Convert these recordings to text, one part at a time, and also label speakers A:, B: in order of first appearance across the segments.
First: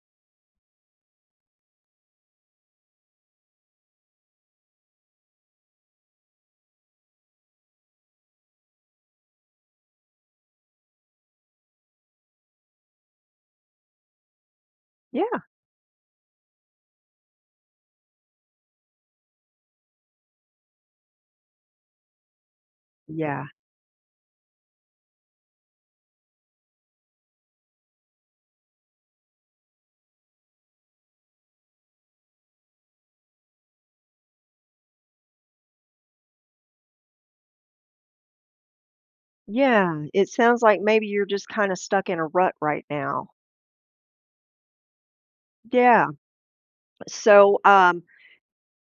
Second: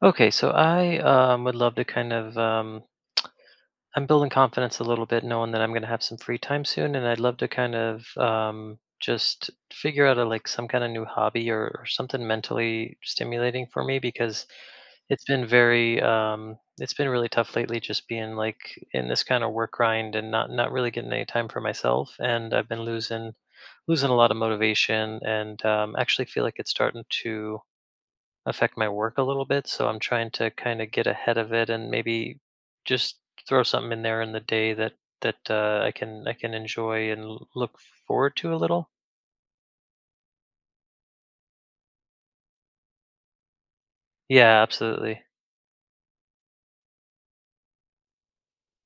A: Okay, so I would love to kind of I'm building confidence a little bit, knowing that I'm going to have some free time soon, and I'd love to kind of just figure out a like some kind of new hobby or something mentally stimulating for me because
B: Yeah,
A: it's been really tough lately, just being like in this kind of work grind and not really getting any time for myself, and I've been losing
B: yeah,
A: losing a lot of motivation, and actually feel like it's starting to affect my work a little bit. So I'm trying to kind of get ahead of it and maybe just throw something in there in the day that I can enjoy and look forward to a little.
B: yeah. It sounds like maybe you're just kinda stuck in a rut right now.
A: Yeah, absolutely.
B: Yeah. So,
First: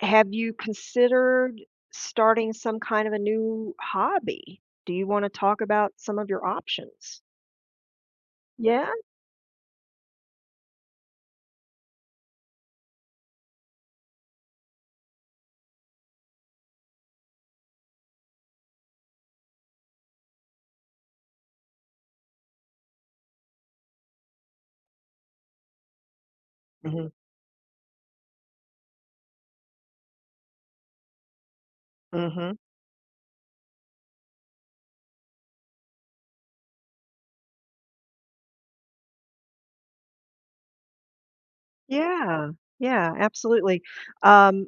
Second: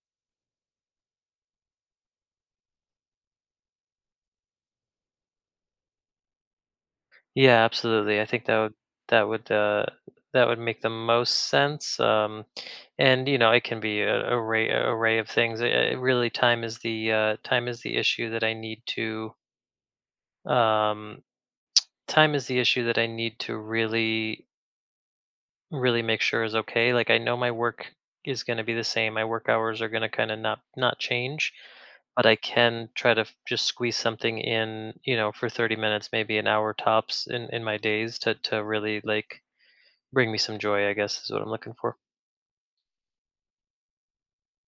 B: have you considered starting some kind of a new hobby? Do you wanna talk about some of your options?
A: Yeah, absolutely. I think that would
B: Yeah?
A: that would uh, that would make the most sense. And you know, it can be a array of things. It really, time is the issue that I need to um, time is the issue that I need to really make sure is okay. Like
B: Mhm,
A: I know my work is going to be the same. My work hours are going to kind of not change, but I
B: mhm.
A: can try to just squeeze something in, you know, for 30 minutes, maybe an hour tops in my days to really like bring me some joy, I guess is what I'm looking for.
B: Yeah, yeah, absolutely. Um,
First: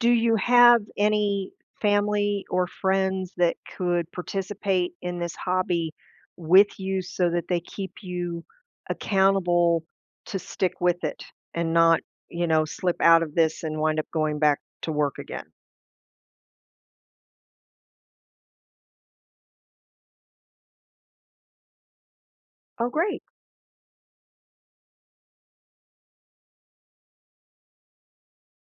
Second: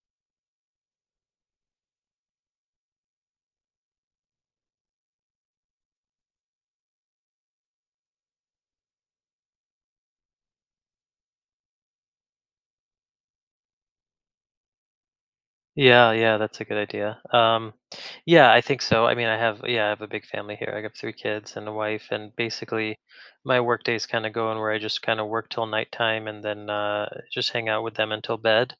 B: do you have any family or friends that could participate in this hobby with you so that they keep you accountable to stick with it and not, you know, slip out of this and wind up going back to work again?
A: Yeah, yeah, that's a good idea. Yeah, I think so. I mean, I have a big family here. I have three kids and a wife, and
B: Oh,
A: basically
B: great.
A: my work days kind of go in where I just kind of work till nighttime and then just hang out with them until bed.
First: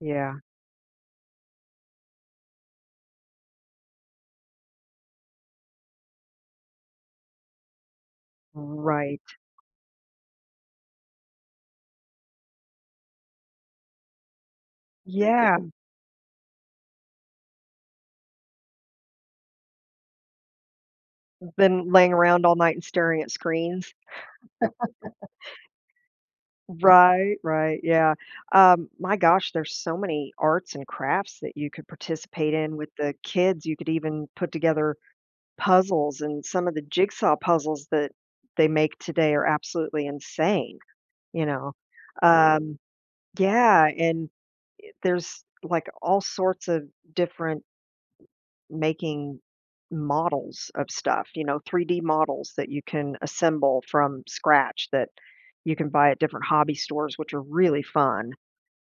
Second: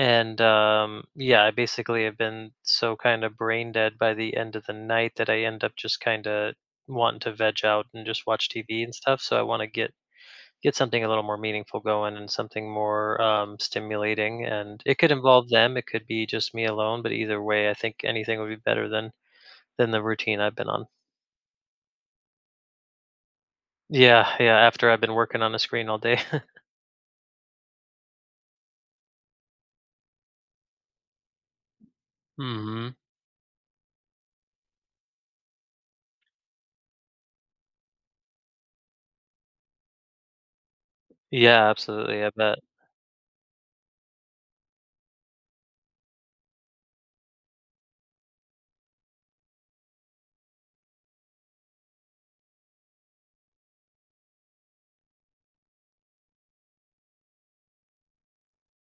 B: Yeah,
A: yeah, I basically have been so kind of brain dead by the end of the night that I end up just kind of wanting to veg out and just watch TV and stuff.
B: right.
A: So I want to get something a little more meaningful going and something more stimulating. And it could involve
B: Yeah,
A: them. It could be just me alone. But either way, I think anything would be better than the routine I've been on.
B: been laying around all night and staring at screens.
A: Yeah, yeah. After I've been working on a screen all day.
B: Right, yeah. My gosh, there's so many arts and crafts that you could participate in
A: hmm
B: with the kids. You could even put together puzzles, and some of the jigsaw puzzles that they make today are absolutely insane, you
A: Yeah,
B: know.
A: absolutely. I
B: Really?
A: bet.
B: Yeah, and there's like all sorts of different making models of stuff, you know, 3D models that you can assemble from scratch that you can buy at different hobby stores, which are really fun.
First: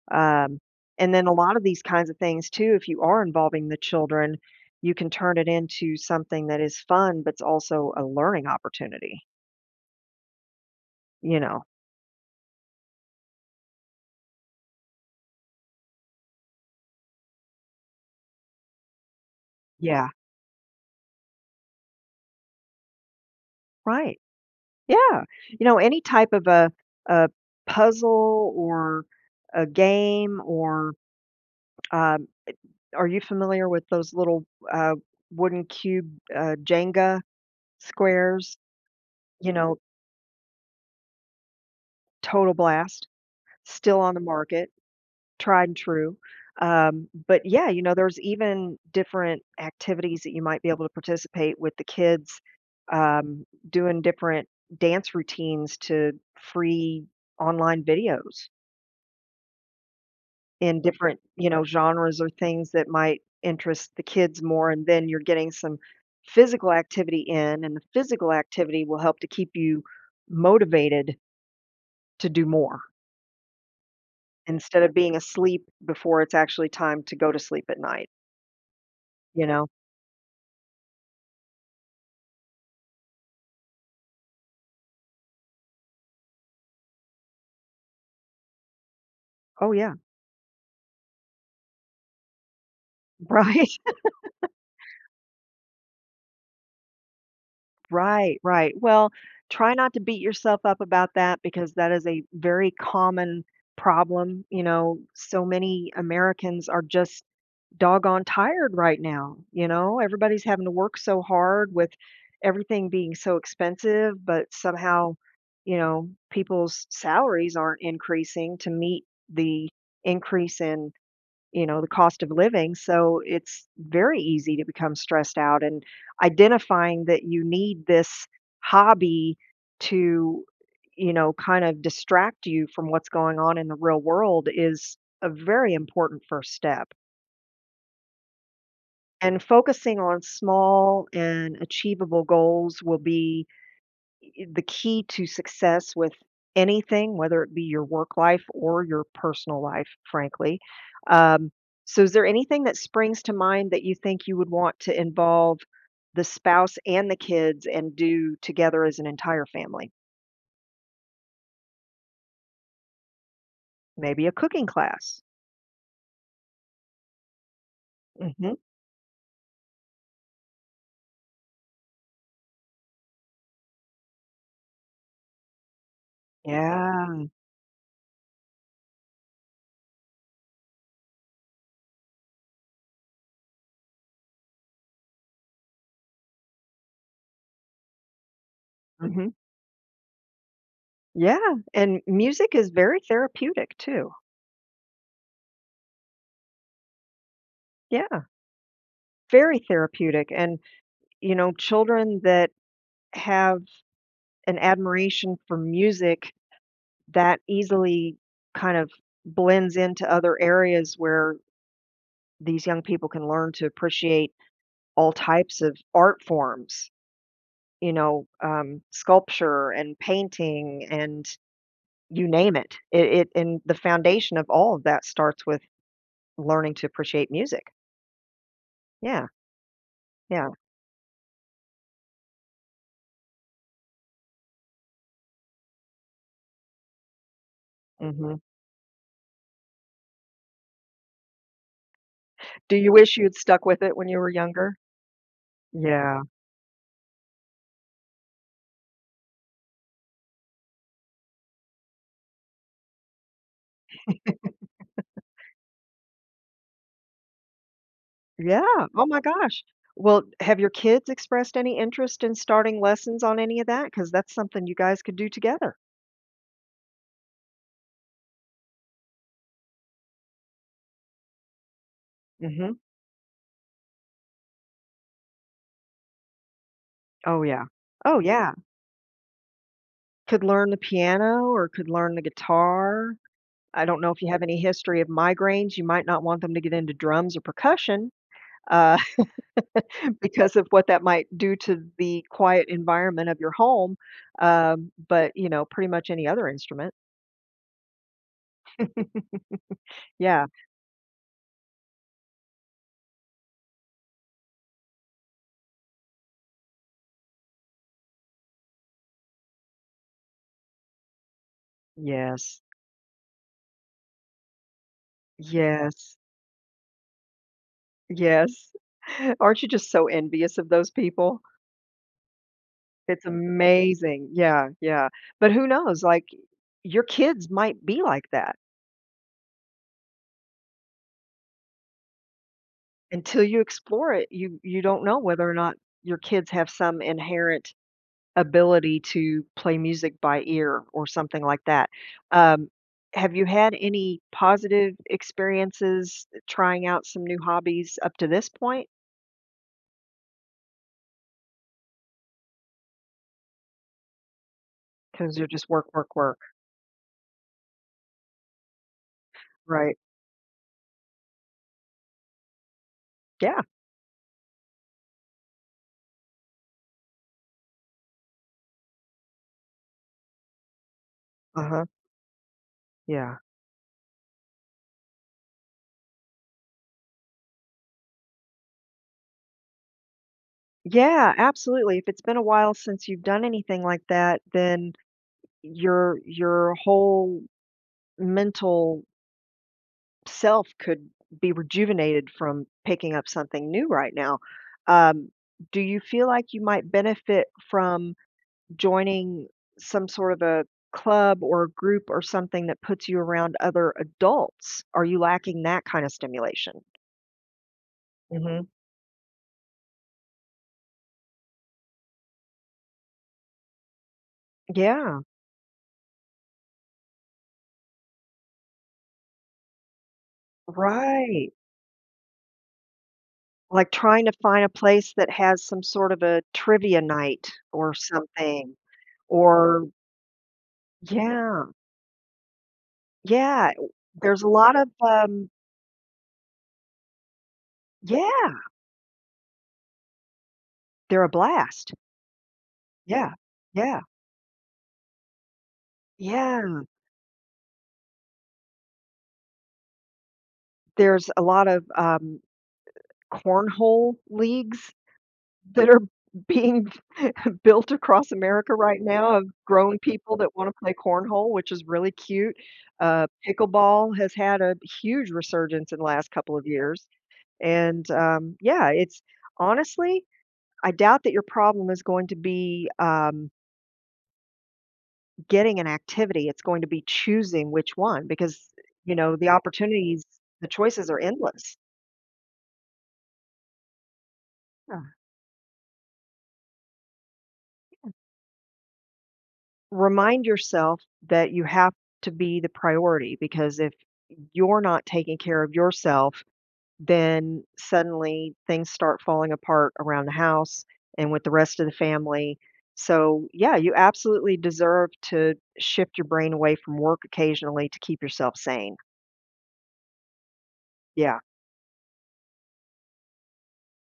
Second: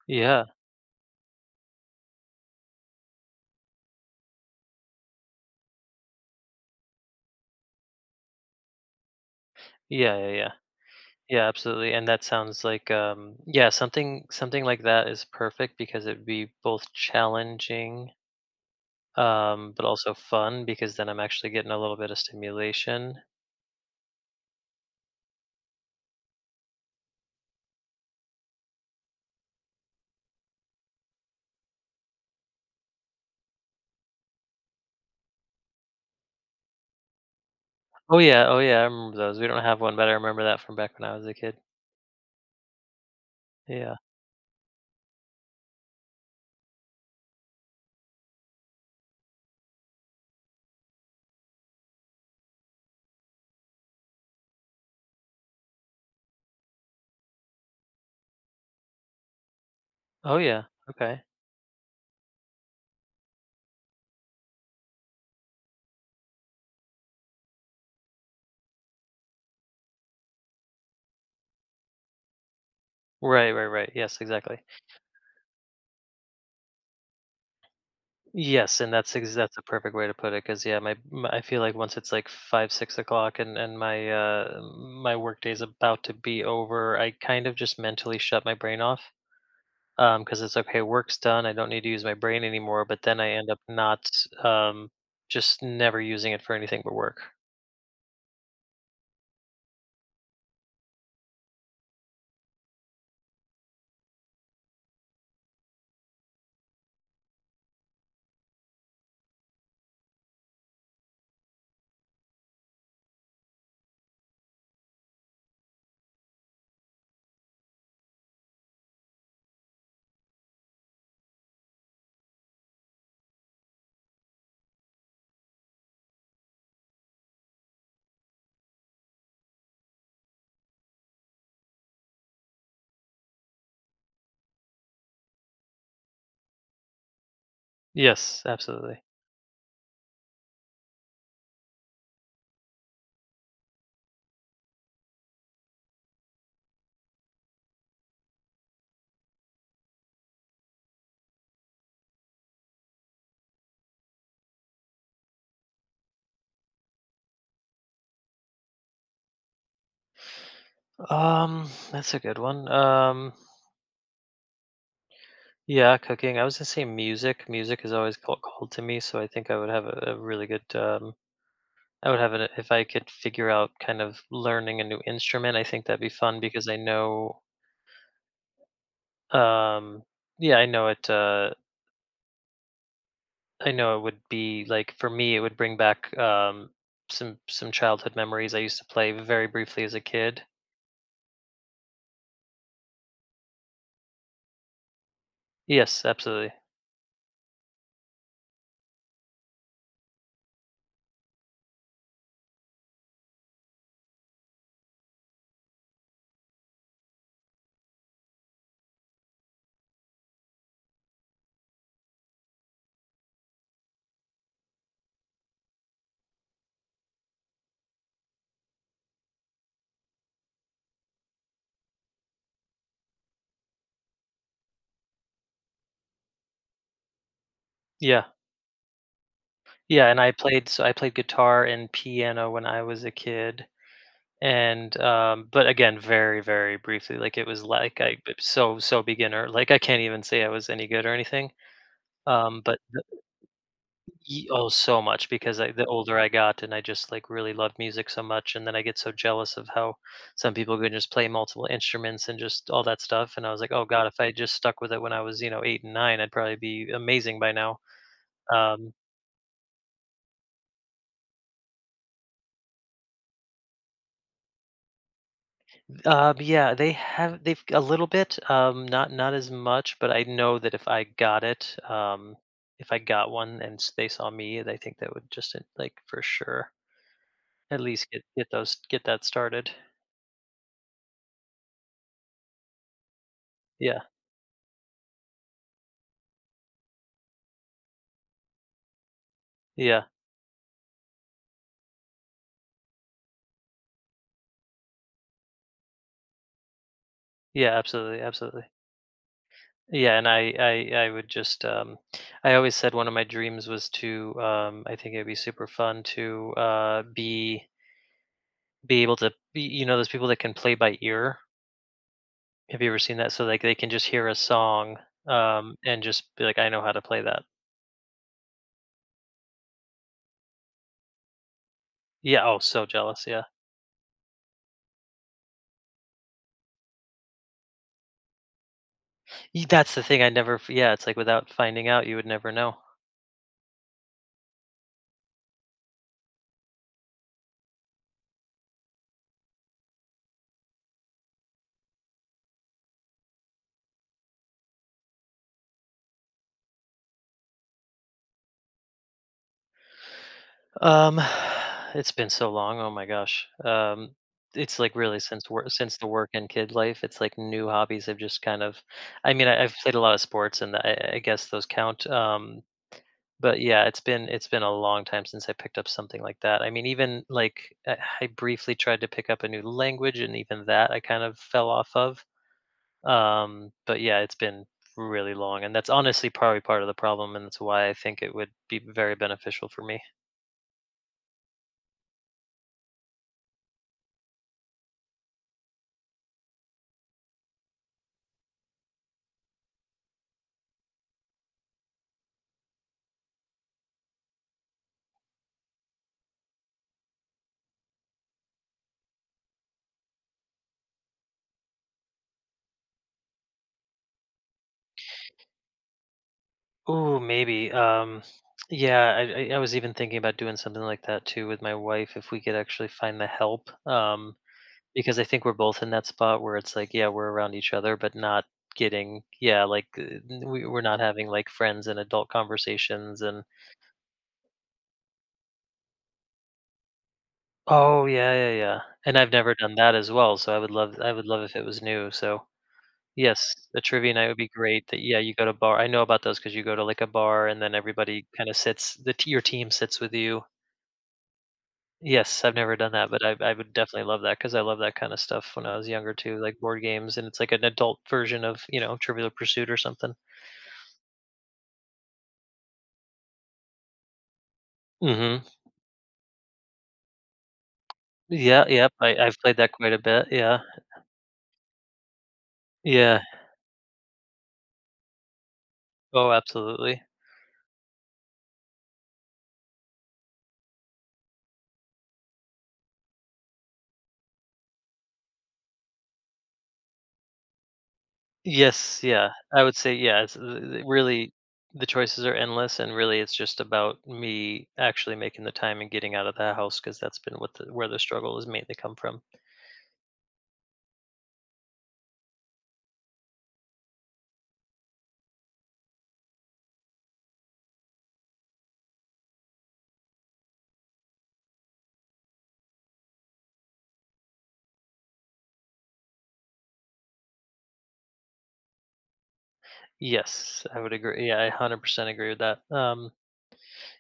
A: Yeah,
B: Um, and then a lot of these kinds of things too, if you are involving the children, you can turn it into something that is fun, but it's also a learning opportunity,
A: yeah, yeah, yeah.
B: you
A: Yeah,
B: know?
A: absolutely. And that sounds like something like that is perfect because it'd be both challenging but
B: Yeah,
A: also fun because then I'm actually getting a little bit of stimulation.
B: right. Yeah. You know, any type of a puzzle or a game or um, are you familiar with those little uh, wooden cube Jenga
A: Oh yeah,
B: squares?
A: oh yeah, I remember those. We
B: You
A: don't
B: know,
A: have one, but I remember that from back when I was a kid.
B: Total Blast,
A: Yeah.
B: still on the market. Tried and true. But yeah, you know, there's even different activities that you might be able to participate with the kids, doing different dance routines to free online videos
A: Oh yeah.
B: in different,
A: Okay.
B: you know, genres or things that might interest the kids more. And then you're getting some physical activity in, and the physical activity will help to keep you motivated to do more
A: Right, right, right. Yes, exactly.
B: instead of being asleep before it's actually time to go to sleep at night,
A: Yes, and that's
B: you
A: that's a
B: know?
A: perfect way to put it. Because yeah, my I feel like once it's like 5, 6 o'clock, and my work day is about to be over, I kind of just mentally shut my brain off,
B: Oh, yeah.
A: because it's, "Okay, work's done, I don't need to use my brain anymore," but then I end up
B: Right,
A: not, um, just never using it for anything but work.
B: right, right. Well, try not to beat yourself up about that because that is a very common problem. You know, so many Americans are just doggone tired right now. You know, everybody's having to work so hard with everything being so expensive, but somehow, you know, people's salaries aren't increasing to meet the increase in you know, the cost of living. So it's very easy to become stressed out and identifying that you need this hobby to, you know, kind of distract you from what's going on in the real world is a very important first step.
A: Yes, absolutely.
B: And focusing on small and achievable goals will be the key to success with anything, whether it be your work life or your personal life, frankly. Um, so, is there anything that springs to mind that you think you would want to involve the spouse and the kids and do together as an entire family?
A: That's a good one.
B: Maybe a cooking class.
A: Yeah, cooking. I was gonna say music. Music is always called
B: Hmm.
A: cold to me, so I think I would have a really good, I would have it if I could figure out kind of learning a new instrument, I think that'd be fun because I
B: Yeah.
A: know, um yeah, I know it would be like for me, it would bring back some childhood memories. I used to play
B: Hmm.
A: very briefly as a kid.
B: Yeah. And music is very therapeutic too.
A: Yes, absolutely.
B: Yeah. Very therapeutic. And, you know, children that have an admiration for music that easily kind of blends into other areas where these young people can learn to appreciate all types of art forms, you know, sculpture and painting and you name it. It, it. And the foundation of all of that starts with learning to appreciate music.
A: Yeah,
B: Yeah,
A: yeah. And
B: yeah.
A: I played guitar and piano when I was a kid, and but again, very briefly. Like it was like I
B: Hmm.
A: so so beginner. Like I can't even say I was any good or anything.
B: Do
A: But
B: you wish you would stuck with it when you were
A: Ye oh,
B: younger?
A: so much because I the older
B: Yeah.
A: I got and I just, like, really loved music so much, and then I get so jealous of how some people can just play multiple instruments and just all that stuff, and I was like, "Oh god, if I just stuck with it when I was, you know, 8 and 9, I'd probably be amazing by now."
B: Yeah,
A: Um,
B: oh my gosh. Well, have your kids expressed any interest in starting lessons on any of that? Because that's something you guys could do together.
A: but yeah, they've a little bit, not as much, but I know that if I got it,
B: Mhm.
A: if I got one and s they saw me, they think that would just, like, for sure,
B: Oh, yeah.
A: at least
B: Oh,
A: get get
B: yeah.
A: those get that started.
B: Could learn the piano or could learn the guitar. I
A: Yeah,
B: don't know if you have any history of migraines, you might not want them to get into drums or percussion, uh,
A: yeah.
B: because of what that might do to the quiet environment of your home, but, you know, pretty much any other instrument.
A: Yeah, absolutely, absolutely. Yeah, and
B: Yeah.
A: I would just, I always said one of my dreams was to, I think it'd be super fun to be able to, be, you know, those people that can play by ear.
B: Yes.
A: Have you ever seen that? So like they can just hear a song, and
B: Yes.
A: just be like, I know how to play that.
B: Yes. Aren't you just so envious of those people?
A: Yeah. Oh, so
B: It's
A: jealous. Yeah.
B: amazing. Yeah, yeah. But who knows? Like, your kids might be like that.
A: That's the thing. I never. Yeah. It's like without finding out, you would never know.
B: Until you explore it, you don't know whether or not your kids have some inherent ability to play music by ear or something like that. Um, have you had any positive experiences trying out some new hobbies up to this point?
A: Um, it's been so long. Oh my gosh. It's like really
B: Because 'cause you're just work,
A: since the
B: work,
A: work
B: work.
A: and kid life, it's like new hobbies have just kind of. I mean, I've played
B: Right.
A: a lot of sports, and I guess those count. But
B: Yeah.
A: yeah, it's been a long time since I picked up something like that. I mean, even like I briefly tried to pick up a new language, and even that I kind of fell
B: Uh-huh.
A: off of.
B: Yeah.
A: But yeah, it's been really long, and that's honestly probably part of the problem, and that's why I think it would be very beneficial for me.
B: Yeah, absolutely. If it's been a while since you've done anything like that, then your whole mental self could be rejuvenated from picking up something new right now. Um, do you feel like you might benefit from joining some sort of a club or a group or something that puts you around other adults? Are you lacking that kind of stimulation?
A: Ooh, maybe.
B: Hmm.
A: Yeah, I I was even thinking about doing something like that too with my wife if we could actually find the help. Because
B: Yeah,
A: I think we're both in that spot where it's like, yeah, we're around each other, but not getting, yeah, we're not having like
B: right.
A: friends and adult conversations, and
B: Like, trying to find a place that has some sort of a trivia night or
A: oh yeah, yeah,
B: something,
A: yeah. And I've never done
B: or
A: that as well, so I would love if it
B: yeah,
A: was new. So yes,
B: yeah,
A: a trivia night would
B: there's a
A: be
B: lot
A: great.
B: of,
A: That yeah, you go
B: um,
A: to bar. I know about those because you go to like a bar and then everybody kind
B: yeah,
A: of sits. The your team sits with you.
B: they're a blast.
A: Yes, I've never done that, but
B: Yeah,
A: I would
B: yeah,
A: definitely love that because I love that kinda stuff when I was younger too, like
B: yeah.
A: board games, and it's like an adult version of, you know, Trivial Pursuit or something.
B: There's a lot of, cornhole leagues
A: Mhm.
B: that are being built across
A: Yeah,
B: America
A: yep,
B: right now
A: I've
B: of
A: played that quite
B: grown
A: a bit,
B: people that
A: yeah.
B: wanna play cornhole, which is really cute.
A: Yeah.
B: Pickleball has had a huge resurgence in the last
A: Oh,
B: couple of
A: absolutely.
B: years. And, yeah, it's honestly, I doubt that your problem is going to be, getting an activity. It's going to be choosing which one because,
A: Yes,
B: you
A: yeah,
B: know, the
A: I would say, yeah,
B: opportunities,
A: it's
B: the
A: the
B: choices are
A: really
B: endless.
A: the choices are endless, and really it's just about me
B: Yeah.
A: actually making the time and getting out of the house because 'cause that's been what the where the struggle has mainly come from.
B: Remind yourself that you have to be the priority because if you're not taking care of yourself, then suddenly things start falling apart around the house and with the rest of the family. So, yeah, you absolutely deserve to shift your brain away from work occasionally to keep yourself sane.
A: Yes, I would agree. Yeah,
B: Yeah,
A: I 100% agree with that.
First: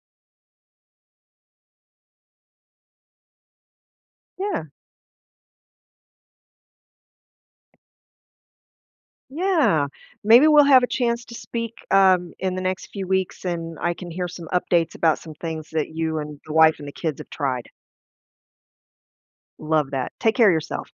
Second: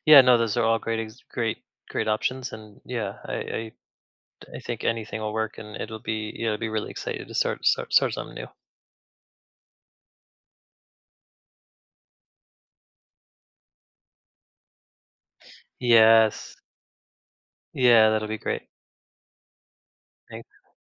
A: Yeah, no, those are all great, great options, and yeah, I
B: yeah,
A: think anything will work, and it'll be, yeah, I'll be really excited to start something new.
B: yeah. Maybe we'll have a chance to speak in the next few weeks and I can hear some updates about some things that you and the
A: Yes,
B: wife and the kids have tried.
A: yeah, that'll be great.
B: Love that. Take care of yourself.